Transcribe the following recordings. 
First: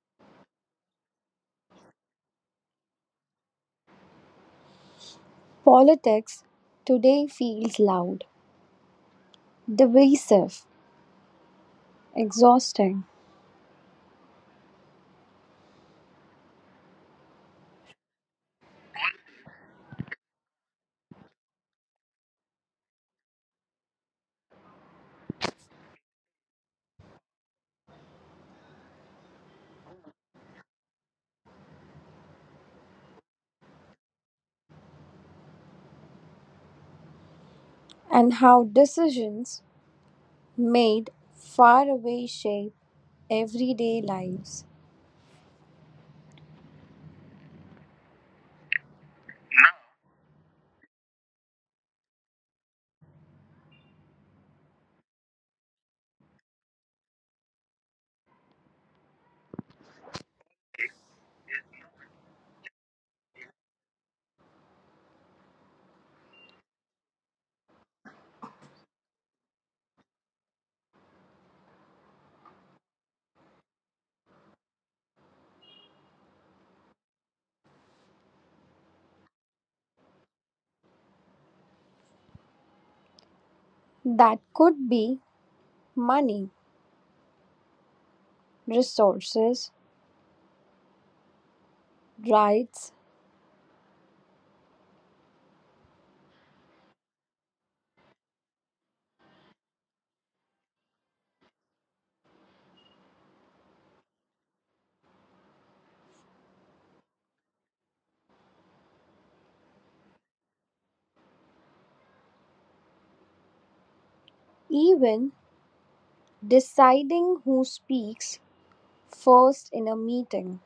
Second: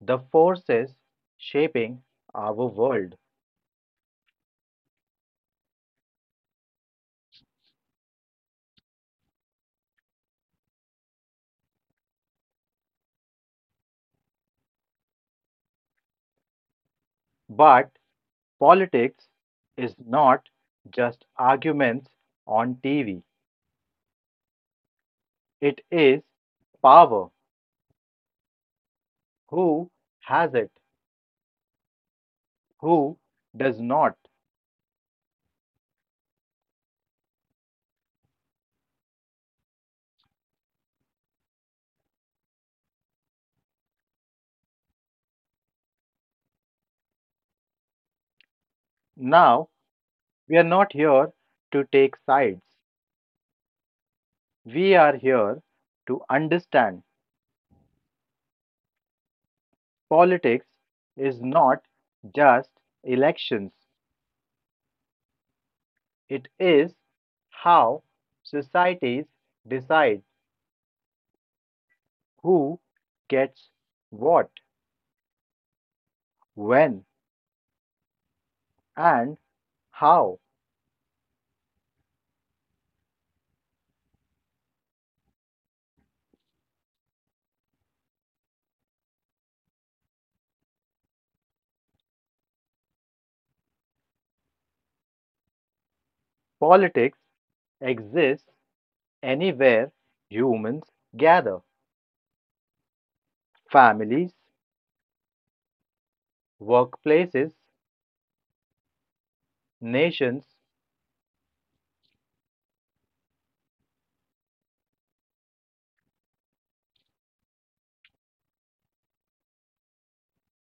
the forces shaping our world. Politics today feels loud, divisive, exhausting, But politics is not just arguments on TV, it is power. Who has it? Who does not? and how decisions made far away shape everyday lives. Now, we are not here to take sides. We are here to understand politics is not just elections, it is how societies decide who gets what, when, and how. That could be money, resources, rights, Politics exists anywhere humans gather families, workplaces, nations. even deciding who speaks first in a meeting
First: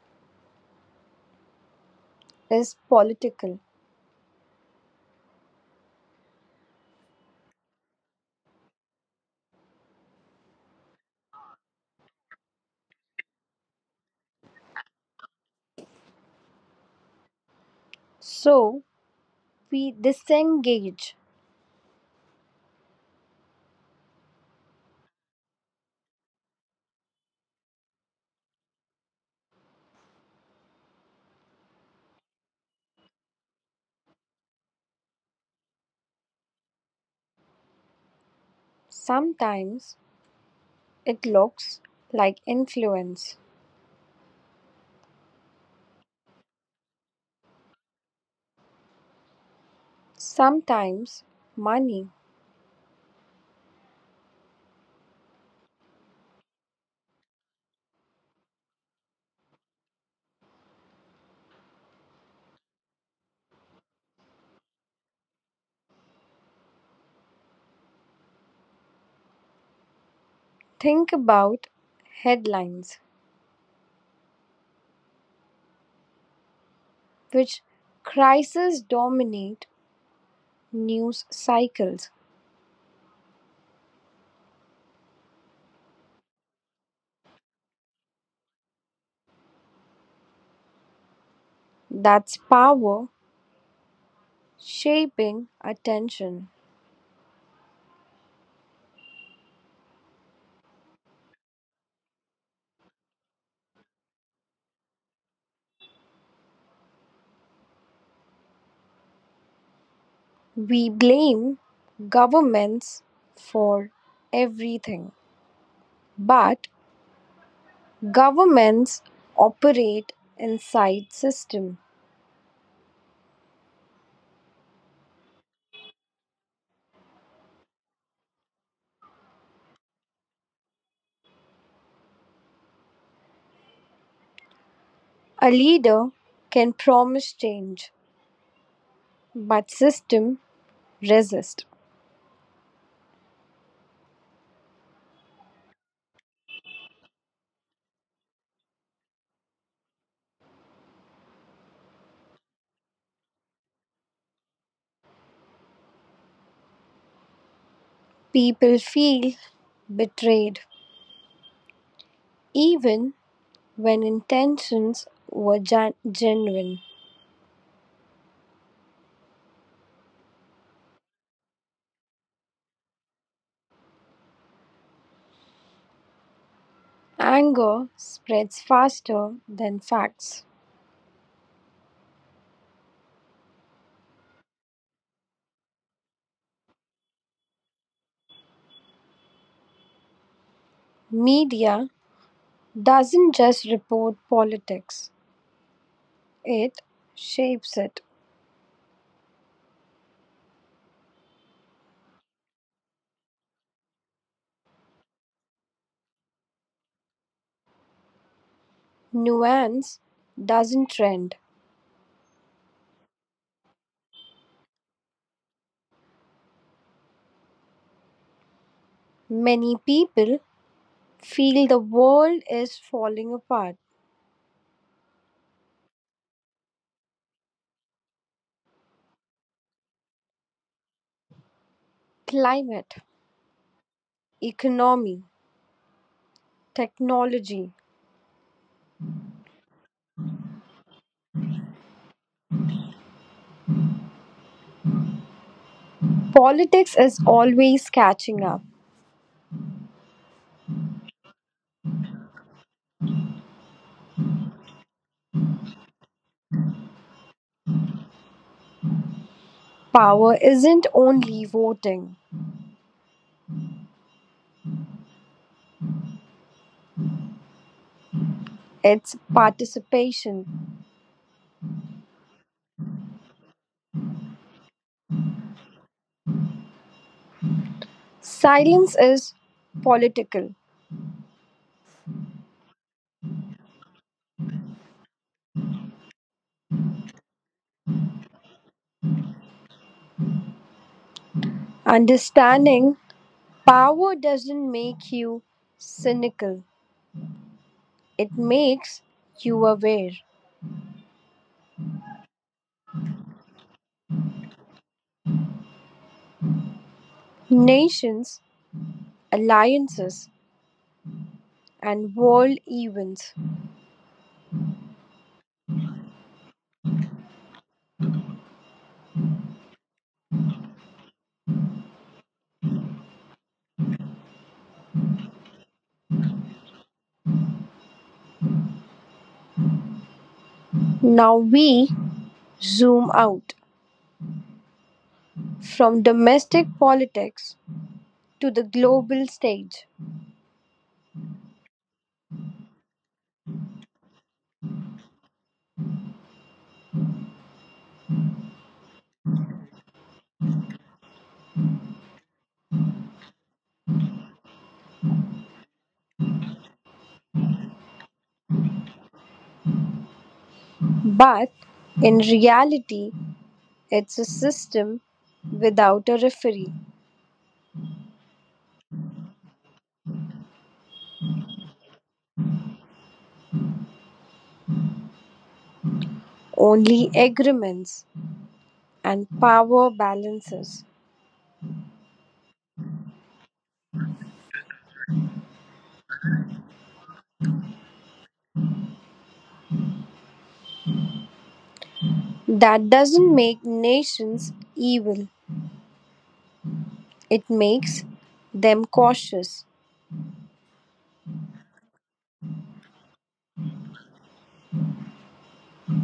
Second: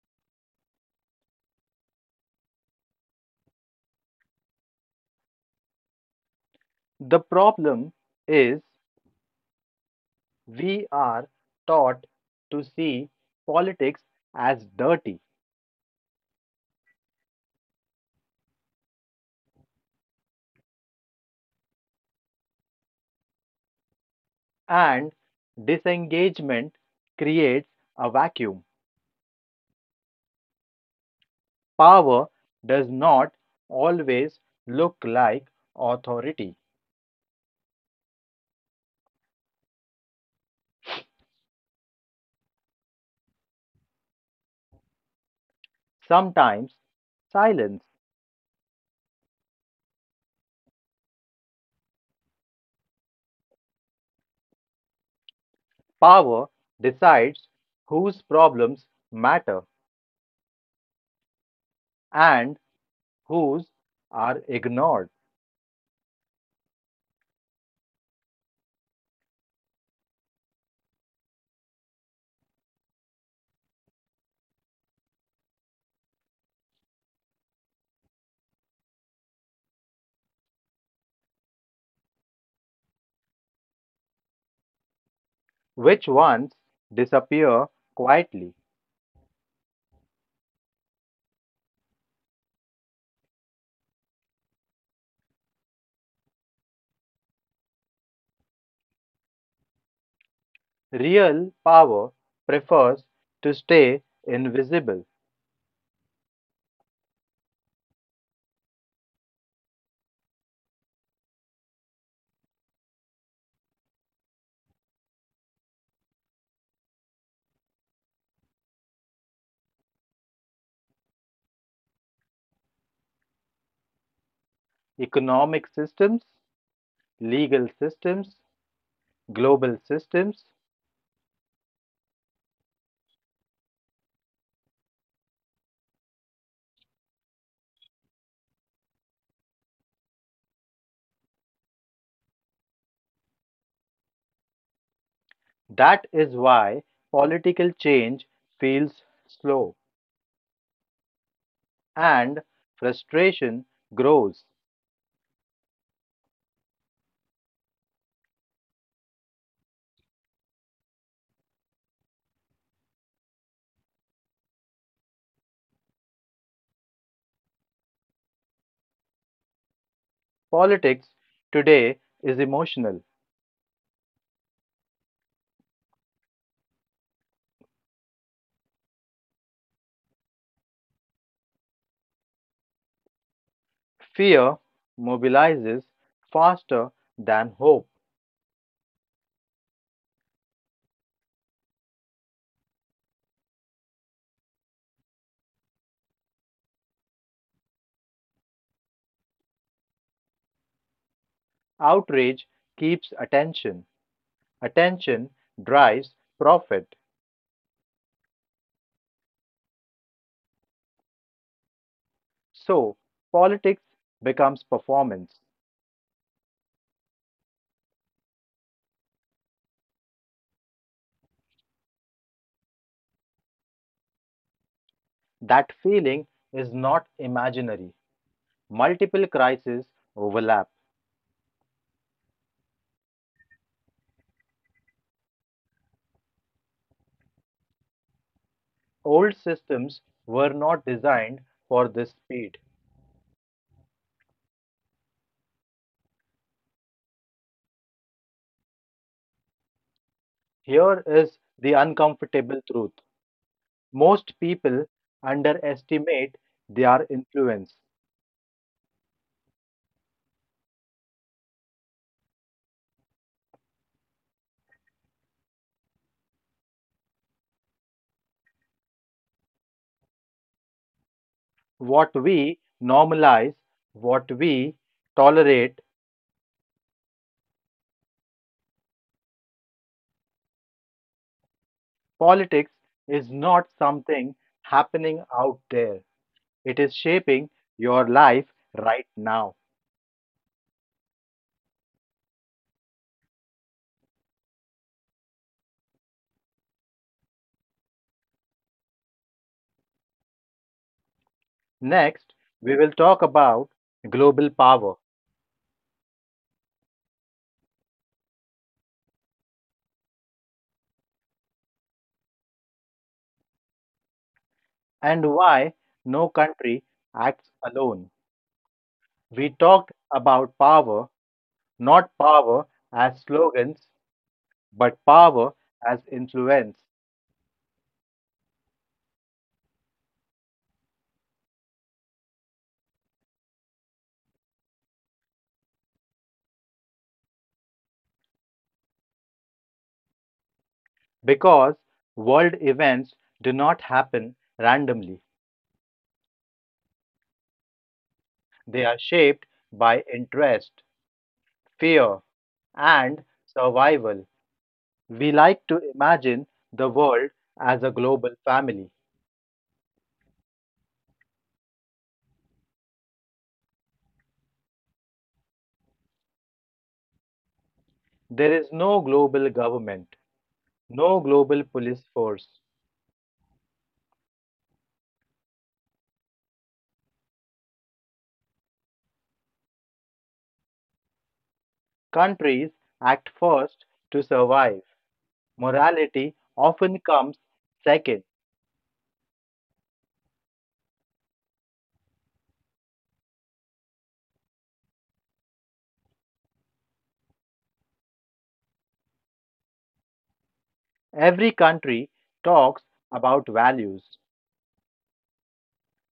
is political. The problem is we are taught to see politics as dirty, So we disengage. and disengagement creates a vacuum. Power does not always look like authority, Sometimes it looks like influence. sometimes, silence. Sometimes money, Power decides whose problems matter and whose are ignored, think about headlines, which crises dominate news cycles. which ones disappear quietly. That's power shaping attention. Real power prefers to stay invisible. We blame governments for everything, but governments operate inside system. Economic systems, legal systems, global systems. A leader can promise change but system resist. That is why political change feels slow and frustration grows. People feel betrayed even when intentions were genuine. Politics today is emotional. Anger spreads faster than facts. Fear mobilizes faster than hope. Media doesn't just report politics, it shapes it. Outrage keeps attention. Attention drives profit. Nuance doesn't trend. So, politics becomes performance. Many people feel the world is falling apart. That feeling is not imaginary. Multiple crises overlap. Climate, economy, technology. Old systems were not designed for this speed. Politics is always catching up. Here is the uncomfortable truth most people underestimate their influence. Power isn't only voting. It's participation. What we normalize, what we tolerate, Silence is political. politics is not something happening out there. It is shaping your life right now. Understanding power doesn't make you cynical, it makes you aware. Next, we will talk about global power Nations, alliances, and world events. and why no country acts alone. We talked about power, not power as slogans, but power as influence Now we zoom out from domestic politics to the global stage. because world events do not happen randomly. They are shaped by interest, fear, and survival. We like to imagine the world as a global family. But in reality, it's a system without a referee, There is no global government, no global police force. only agreements and power balances. Countries act first to survive. Morality often comes second. That doesn't make nations evil, it makes them cautious. Every country talks about values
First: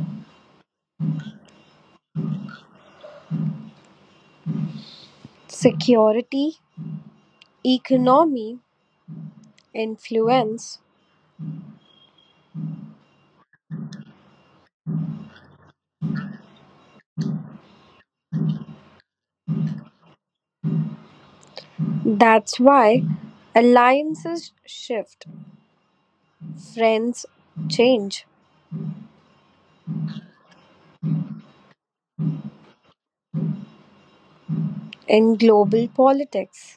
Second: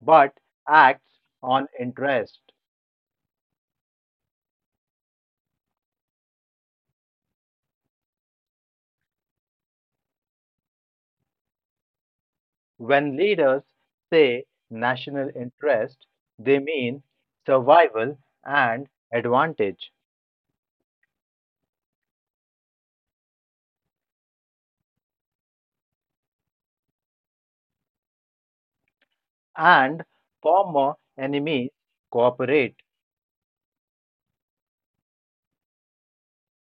but acts on interest. Security, economy, influence. When leaders say national interest, they mean survival and advantage. That's why alliances shift, friends change. And former enemies cooperate. In global politics,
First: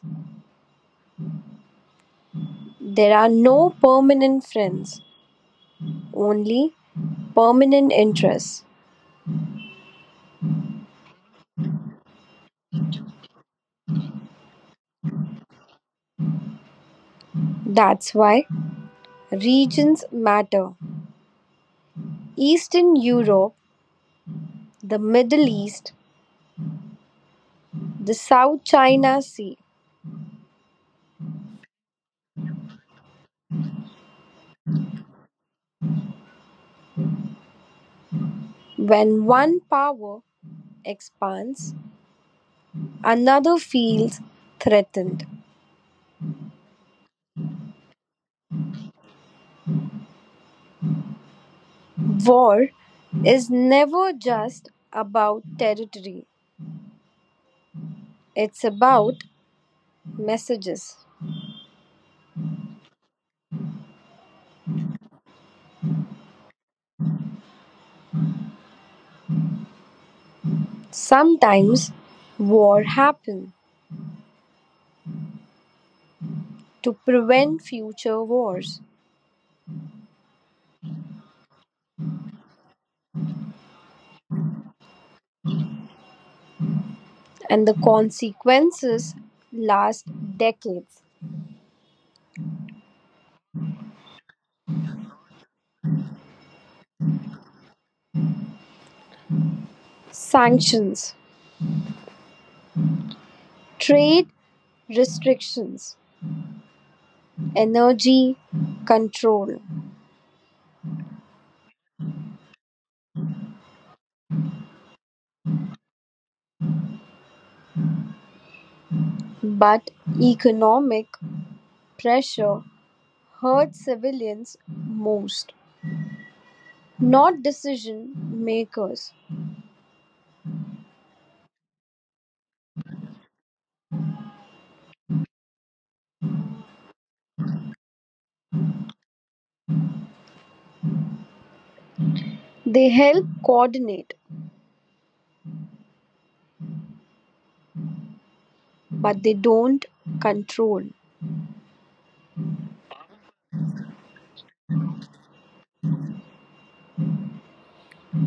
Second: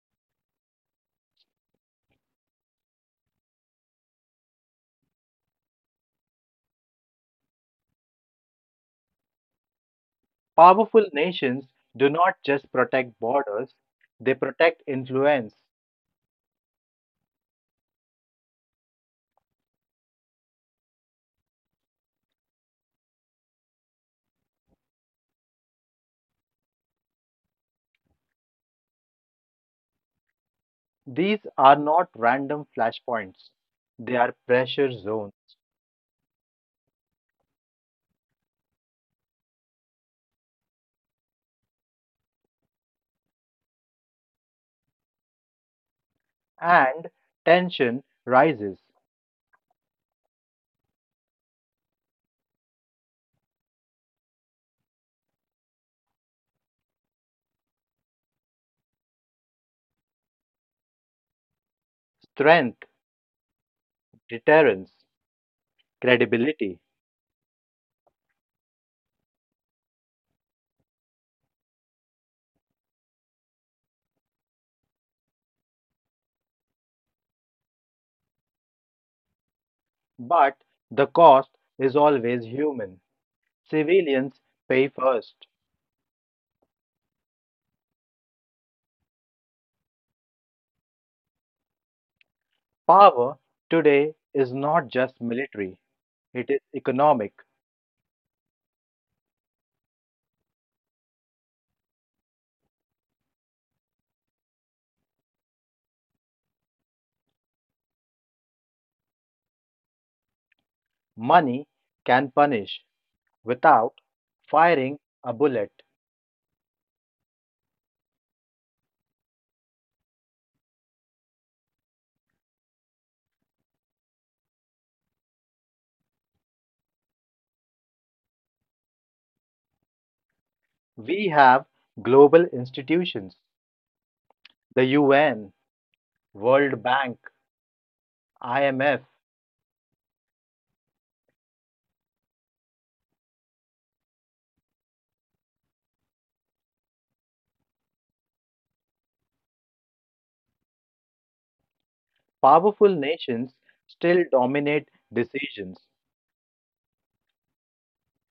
there are no permanent friends, only permanent interests. Powerful nations do not just protect borders, they protect influence. That's why regions matter. Eastern Europe, the Middle East, the South China Sea: These are not random flashpoints, they are pressure zones, when one power expands, another feels threatened. and tension rises. War is never just about territory, it's about messages. Strength, deterrence, credibility. Sometimes war happens to prevent future wars, But the cost is always human. Civilians pay first. and the consequences last decades. Power today is not just military, it is economic. Sanctions, trade restrictions, energy control. Money can punish without firing a bullet. But economic pressure hurt civilians most, not decision makers. We have global institutions, the UN, World Bank, IMF. They help coordinate, but they don't control. Powerful nations still dominate decisions.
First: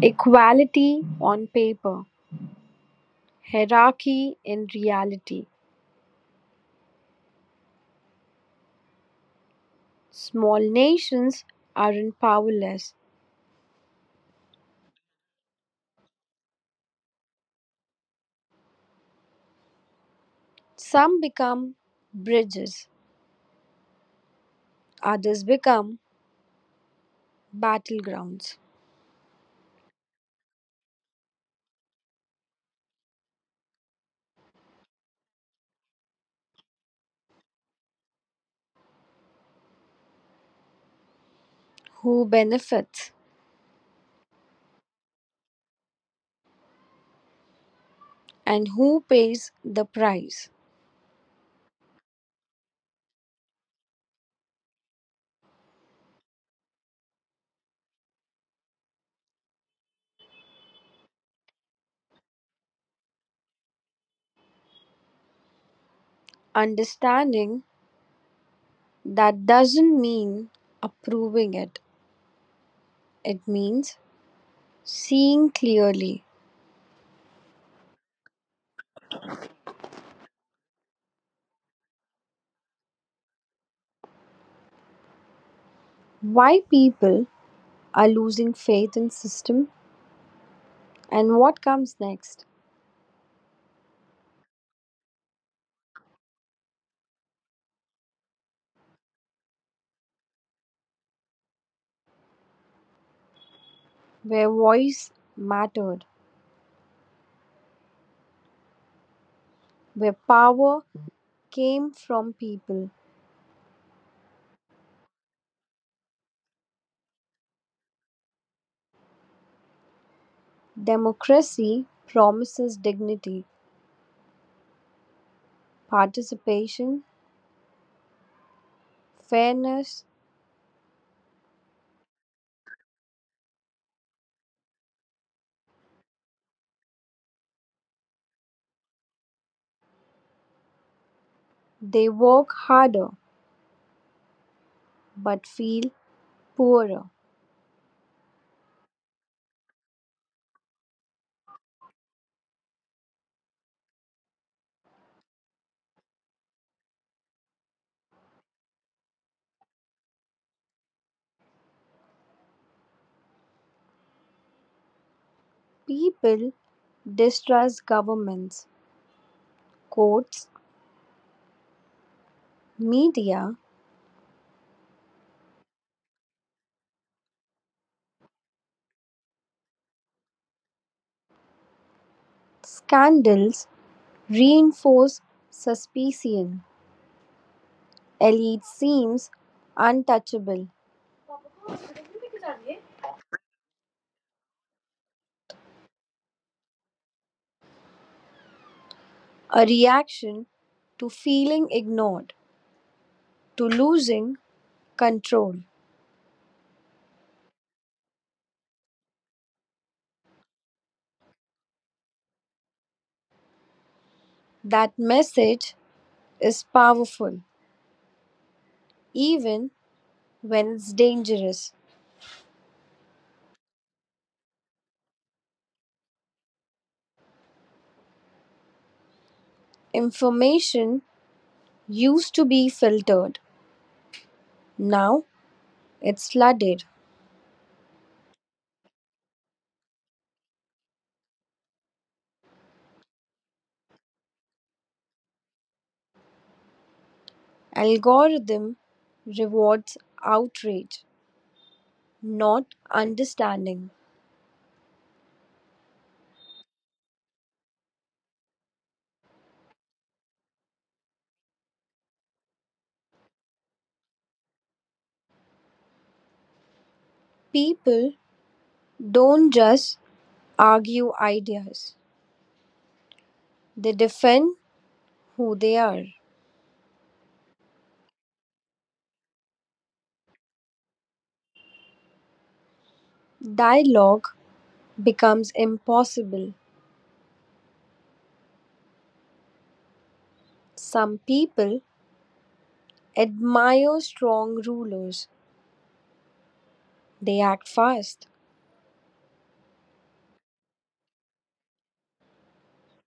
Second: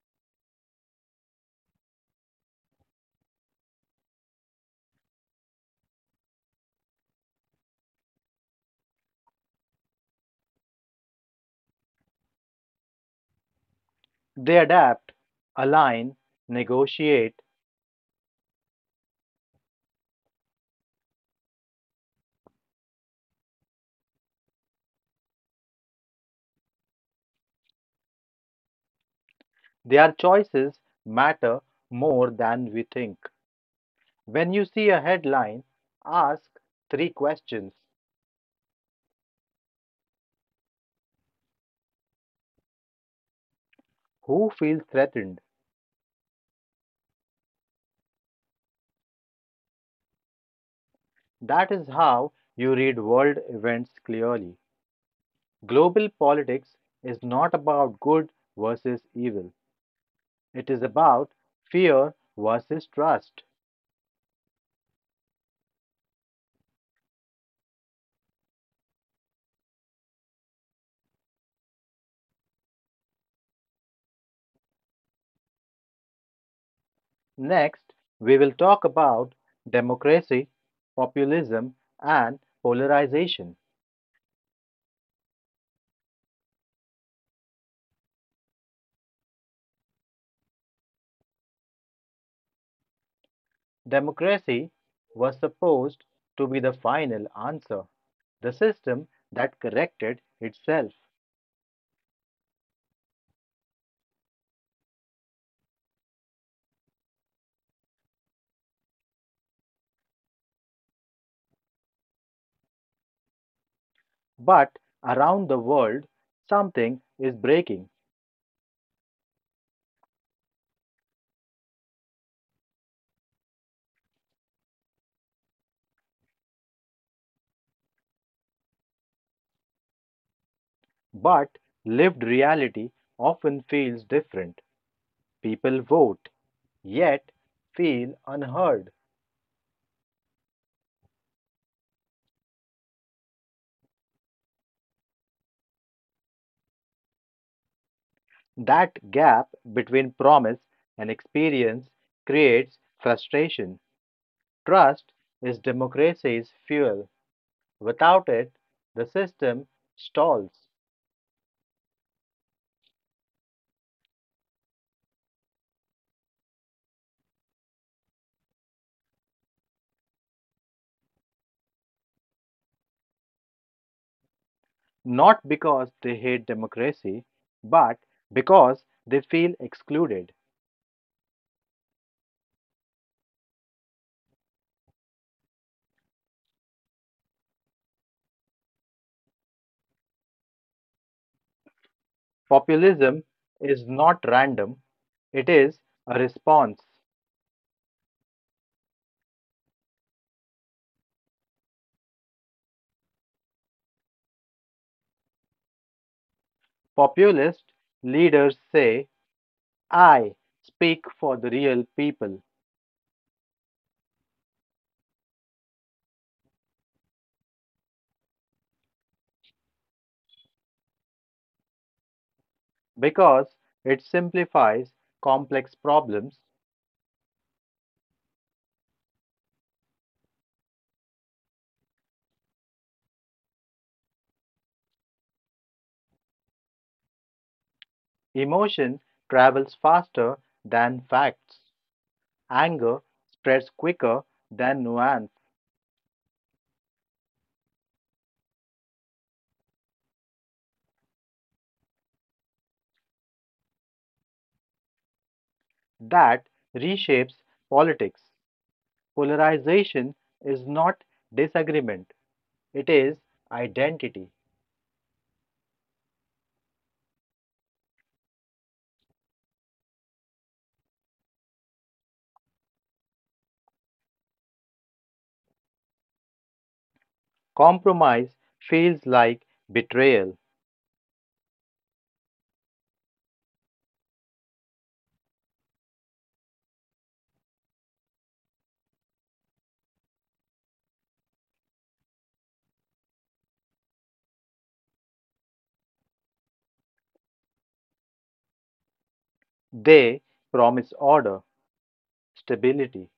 Equality on paper, hierarchy in reality. Small nations aren't powerless. They adapt, align, negotiate. Some become bridges, others become battlegrounds. Their choices matter more than we think. When you see a headline, ask three questions. Who benefits Who feels threatened? and who pays the price? That is how you read world events clearly. Global politics is not about good versus evil, it is about fear versus trust. Understanding that doesn't mean approving it, it means seeing clearly Next, we will talk about democracy, populism, and polarization. why people are losing faith in system and what comes next, Democracy was supposed to be the final answer, the system that corrected itself. where voice mattered, where power came from people. But around the world, something is breaking. Democracy promises dignity, participation, fairness. But lived reality often feels different. People vote, yet feel unheard. They work harder but feel poorer. That gap between promise and experience creates frustration. Trust is democracy's fuel. Without it, the system stalls. People distrust governments, courts, media. Not because they hate democracy, but because they feel excluded. Scandals reinforce suspicion; elite seems untouchable, Populism is not random, it is a response. a reaction to feeling ignored, to losing control. Populist leaders say, I speak for the real people That message is powerful, even when it's dangerous. because it simplifies complex problems. Information used to be filtered, now it's flooded. Emotion travels faster than facts. Anger spreads quicker than nuance. Algorithm rewards outrage, not understanding. That reshapes politics. Polarization is not disagreement, it is identity. People don't just argue ideas, they defend who they are. Compromise feels like betrayal. Dialogue becomes impossible. Some people admire strong rulers, they act fast, They promise order, stability.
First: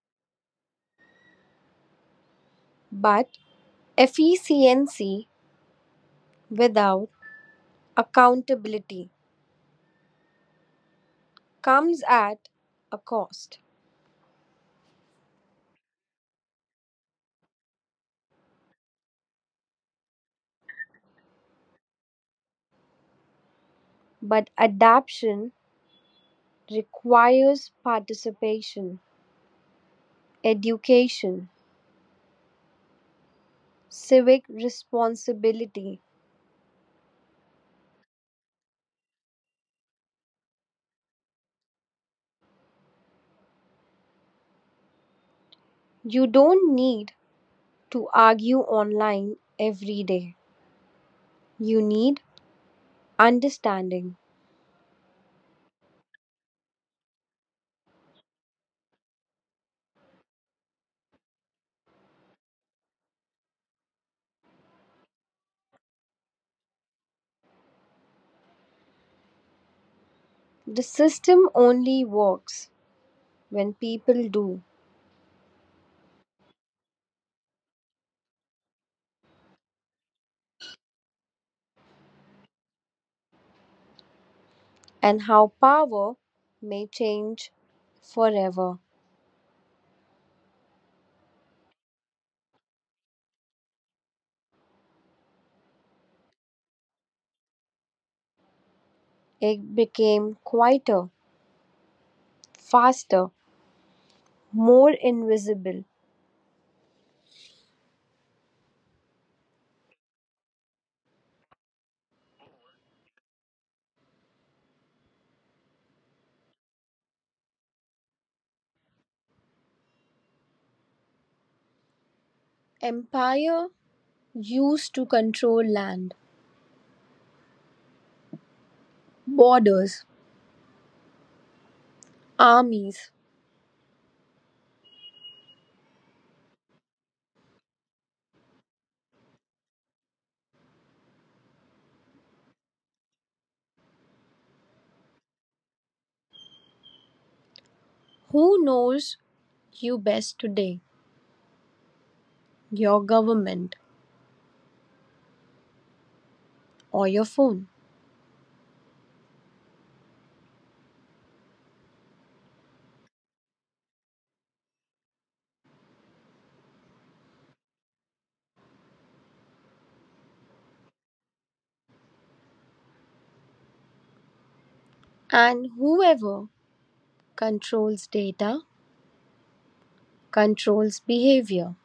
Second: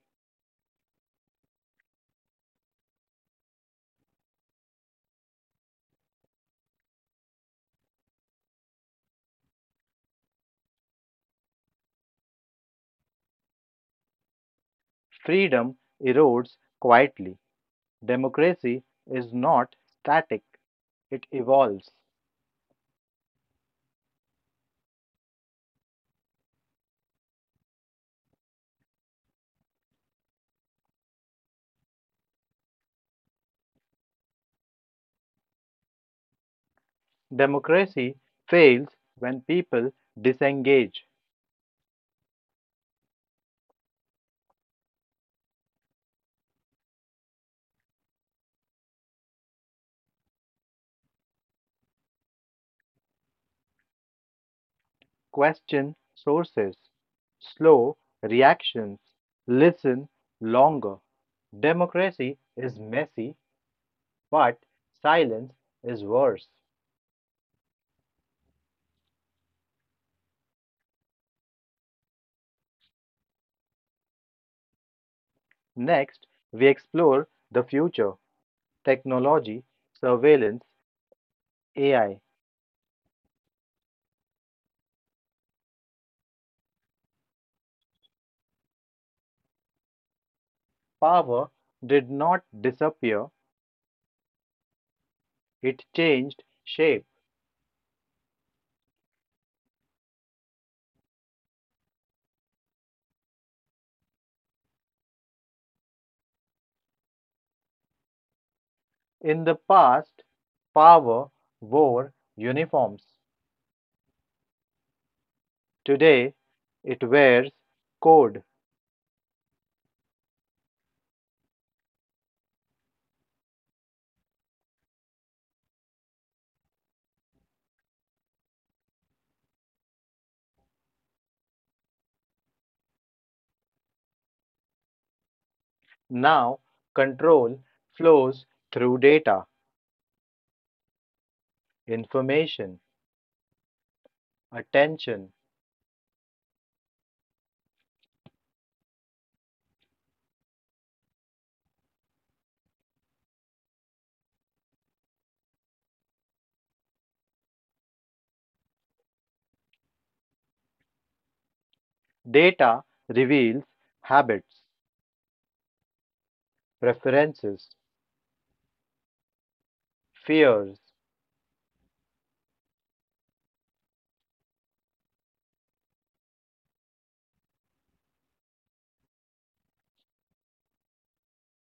but efficiency without accountability comes at a cost. Freedom erodes quietly. Democracy is not static, it evolves. But adaptation requires participation, education, civic responsibility. Democracy fails when people disengage, You don't need to argue online every day. You need understanding. question sources, slow reactions, listen longer. Democracy is messy, but silence is worse. The system only works when people do, Next, we explore the future technology, surveillance, AI. and how power may change forever. Power did not disappear. It changed shape. It became quieter, faster, more invisible. In the past, power wore uniforms. Today, it wears code. Empire used to control land, borders, armies. Now, control flows through data, information, attention. Who knows you best today? Your government or your phone? Data reveals habits, preferences, fears. And whoever controls data, controls behavior,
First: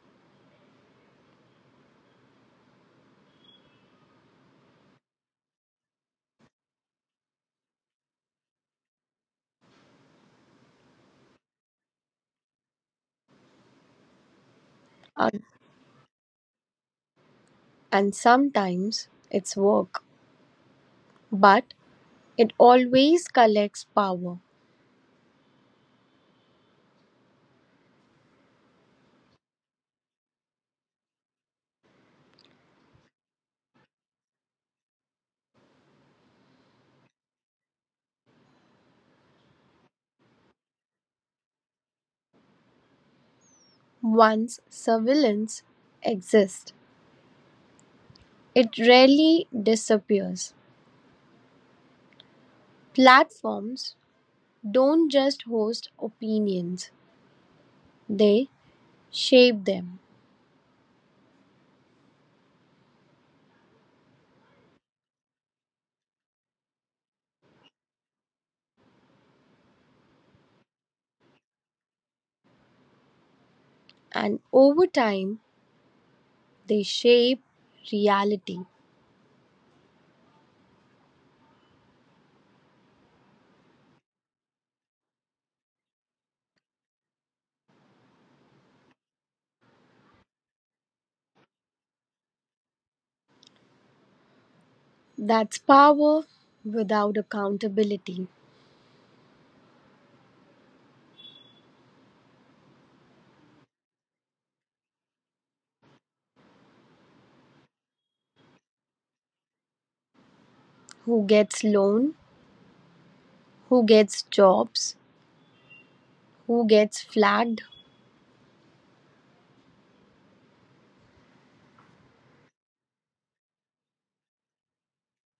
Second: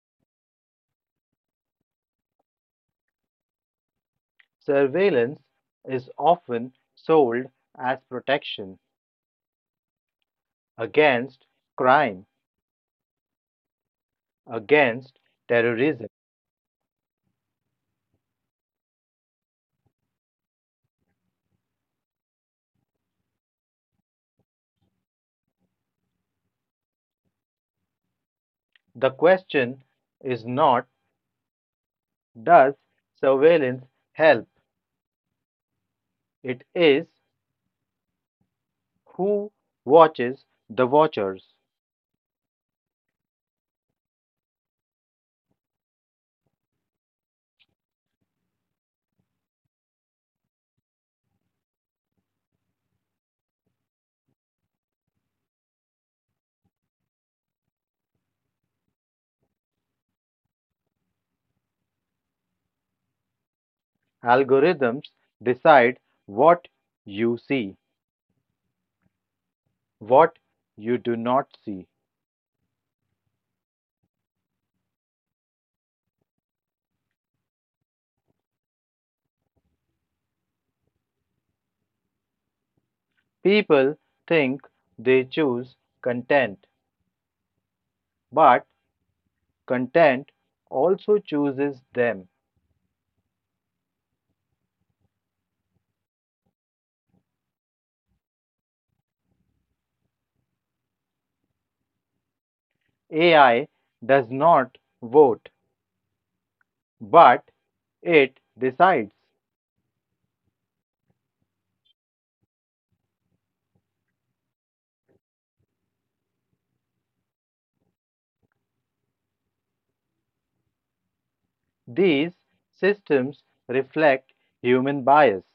Surveillance is often sold as protection against crime, against and, terrorism. and sometimes its work. But it always collects power. The question is not does surveillance help? It is who watches the watchers. Once surveillance exists, it rarely disappears. Platforms don't just host opinions, they shape them. Algorithms decide what you see, what you do not see. And over time, they shape reality. People think they choose content, but content also chooses them. That's power without accountability. AI does not vote, but it decides. Who gets loan? Who gets jobs, who gets flagged? These systems reflect human bias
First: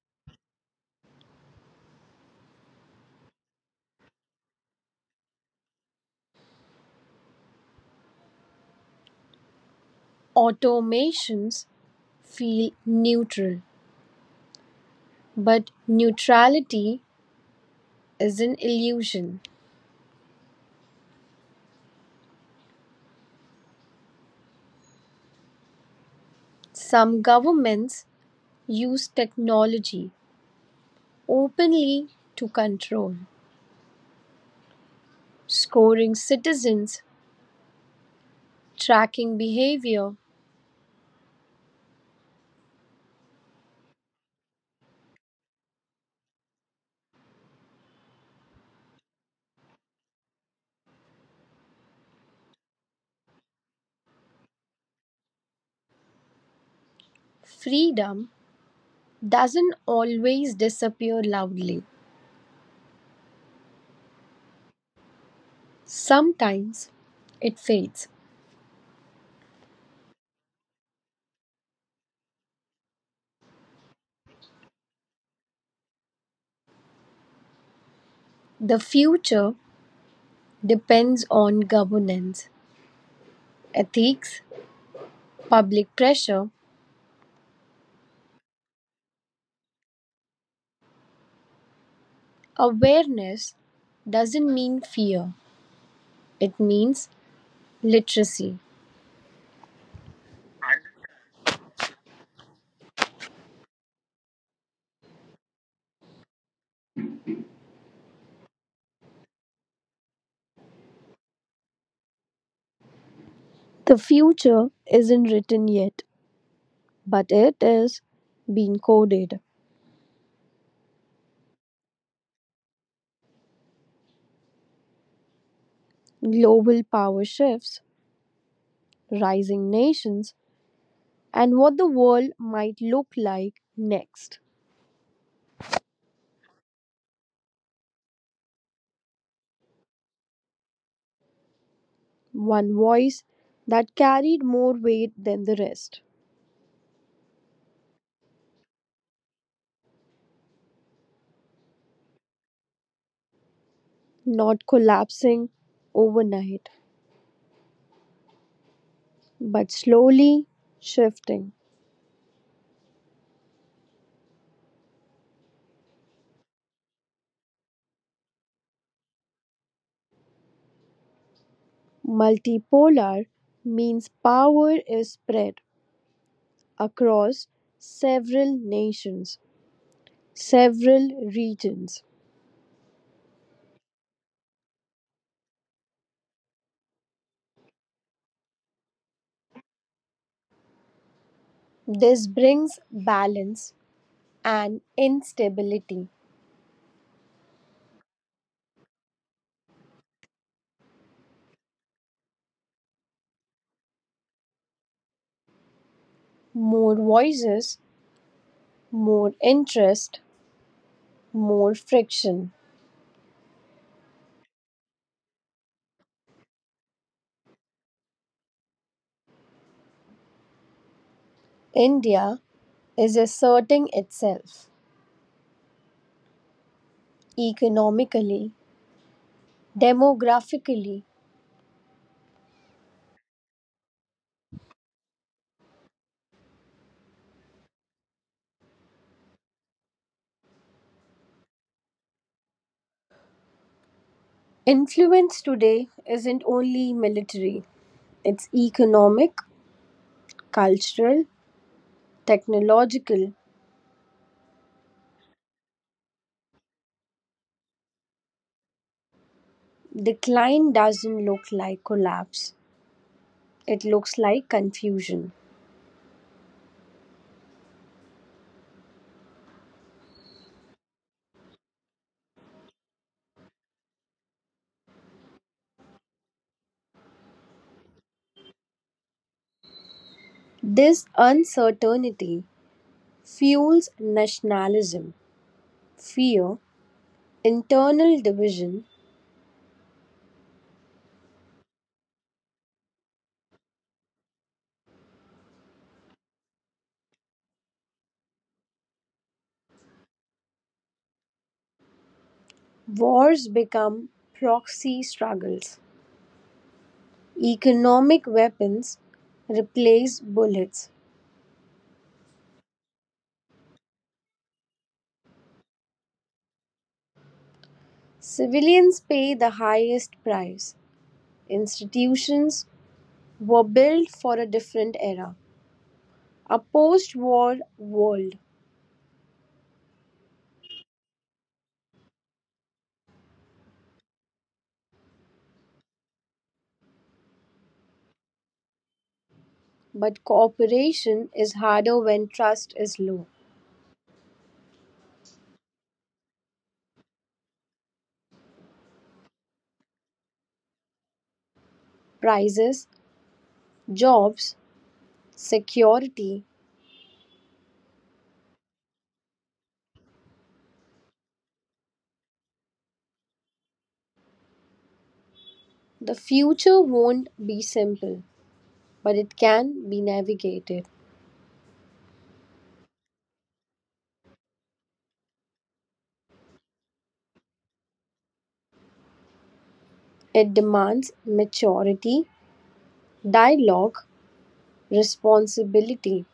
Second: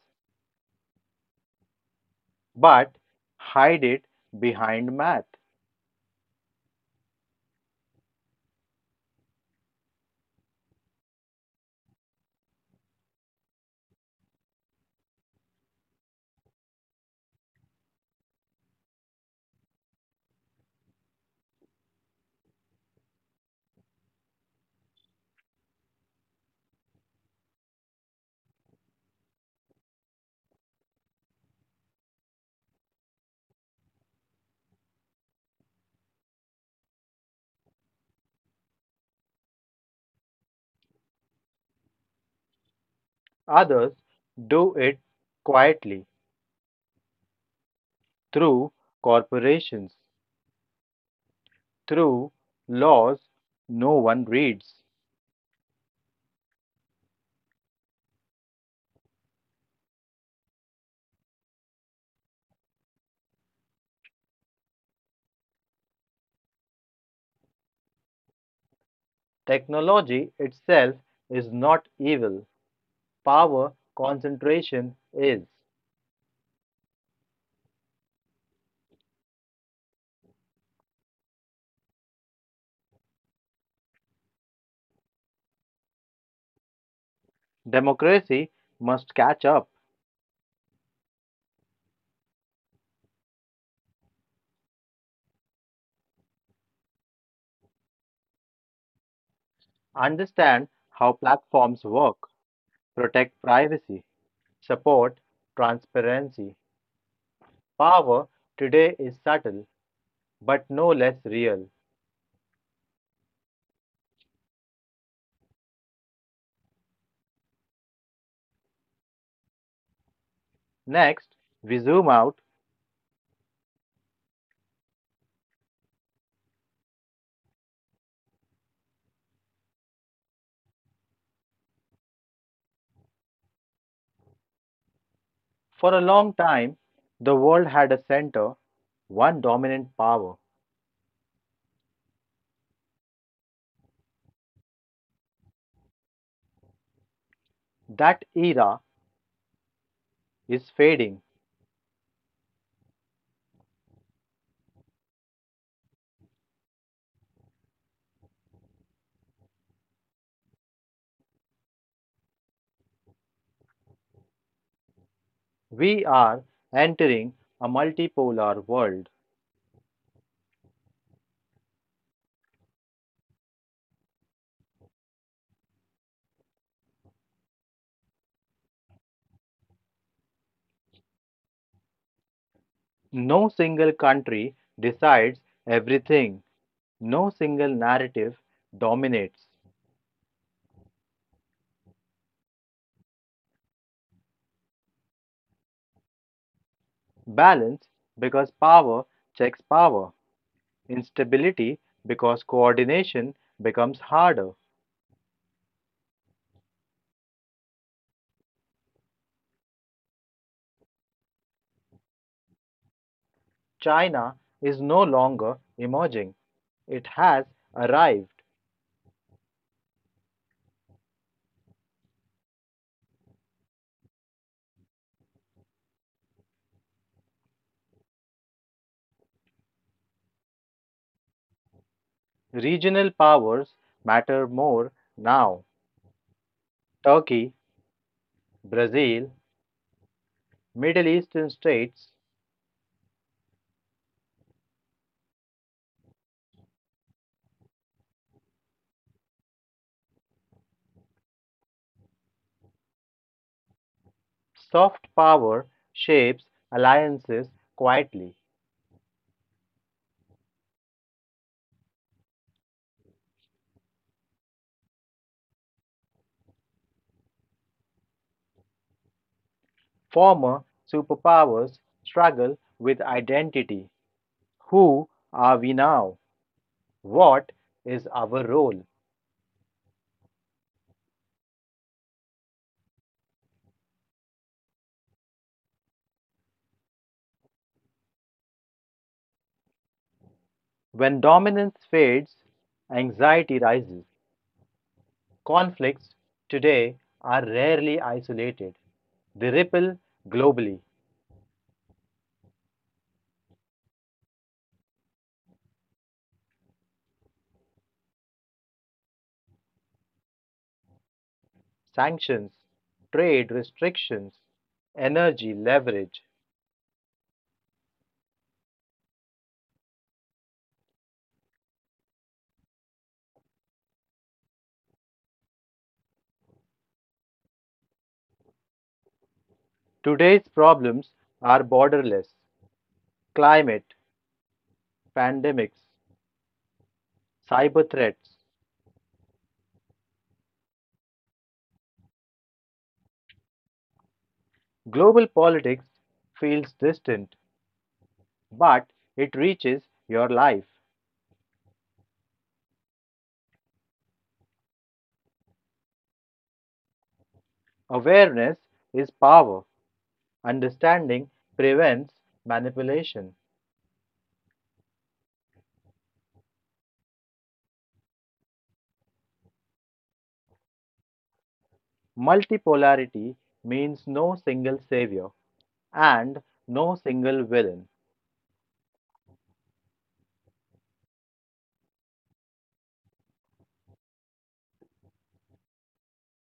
but hide it behind math. Automations feel neutral, but neutrality is an illusion. Some governments use technology openly to control, scoring citizens, tracking behavior. Others do it quietly through corporations, through laws no one reads. Freedom doesn't always disappear loudly, sometimes it fades. Technology itself is not evil, power concentration is. The future depends on governance, ethics, public pressure, Democracy must catch up, awareness doesn't mean fear, it means literacy. understand how platforms work, protect privacy, support transparency, power today is subtle but no less real. The future isn't written yet, but it is being coded. Next, we zoom out. Global power shifts, rising nations, and what the world might look like next. For a long time, the world had a center, one dominant power. One voice that carried more weight than the rest, That era is fading. not collapsing overnight, but slowly shifting. We are entering a multipolar world. Multipolar means power is spread across several nations, several regions. No single country decides everything, no single narrative dominates. This brings balance and instability. Balance because power checks power, instability because coordination becomes harder. More voices, more interest, more friction. China is no longer emerging, it has arrived. India is asserting itself economically, demographically. Regional powers matter more now. Turkey, Brazil, Middle Eastern states, Influence today isn't only military, it's economic, cultural, technological. soft power shapes alliances quietly. Decline doesn't look like collapse, it looks like confusion. Former superpowers struggle with identity. Who are we now? What is our role? This uncertainty fuels nationalism, fear, internal division, When dominance fades, anxiety rises. Conflicts today are rarely isolated. They ripple globally. wars become proxy struggles, economic weapons replace bullets. Sanctions, trade restrictions, energy leverage. Civilians pay the highest price. Institutions were built for a different era, a post war world. Today's problems are borderless. Climate, pandemics, cyber threats. But cooperation is harder when trust is low. Global politics feels distant, but it reaches your life. Prices, jobs, security. Awareness is power. Understanding prevents manipulation. The future won't be simple, but it can be navigated. Multipolarity means no single savior. And no single villain. It demands maturity, dialogue, responsibility,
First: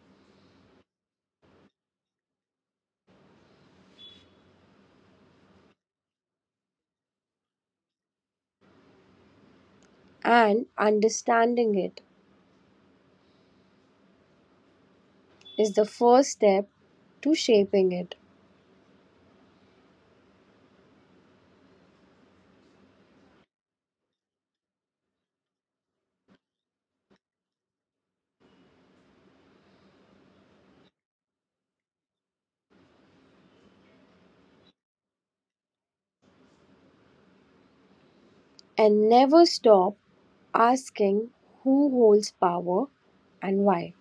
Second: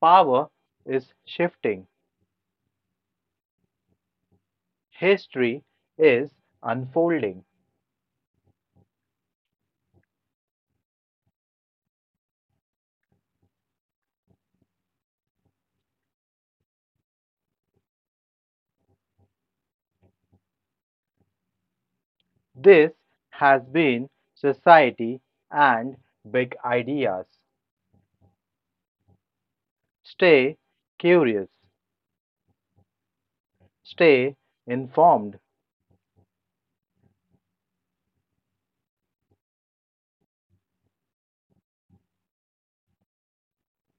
Power is shifting. History is unfolding. and understanding it is the first step to shaping it. This has been Society and Big Ideas. Stay curious. Stay informed. And never stop asking who holds power and why.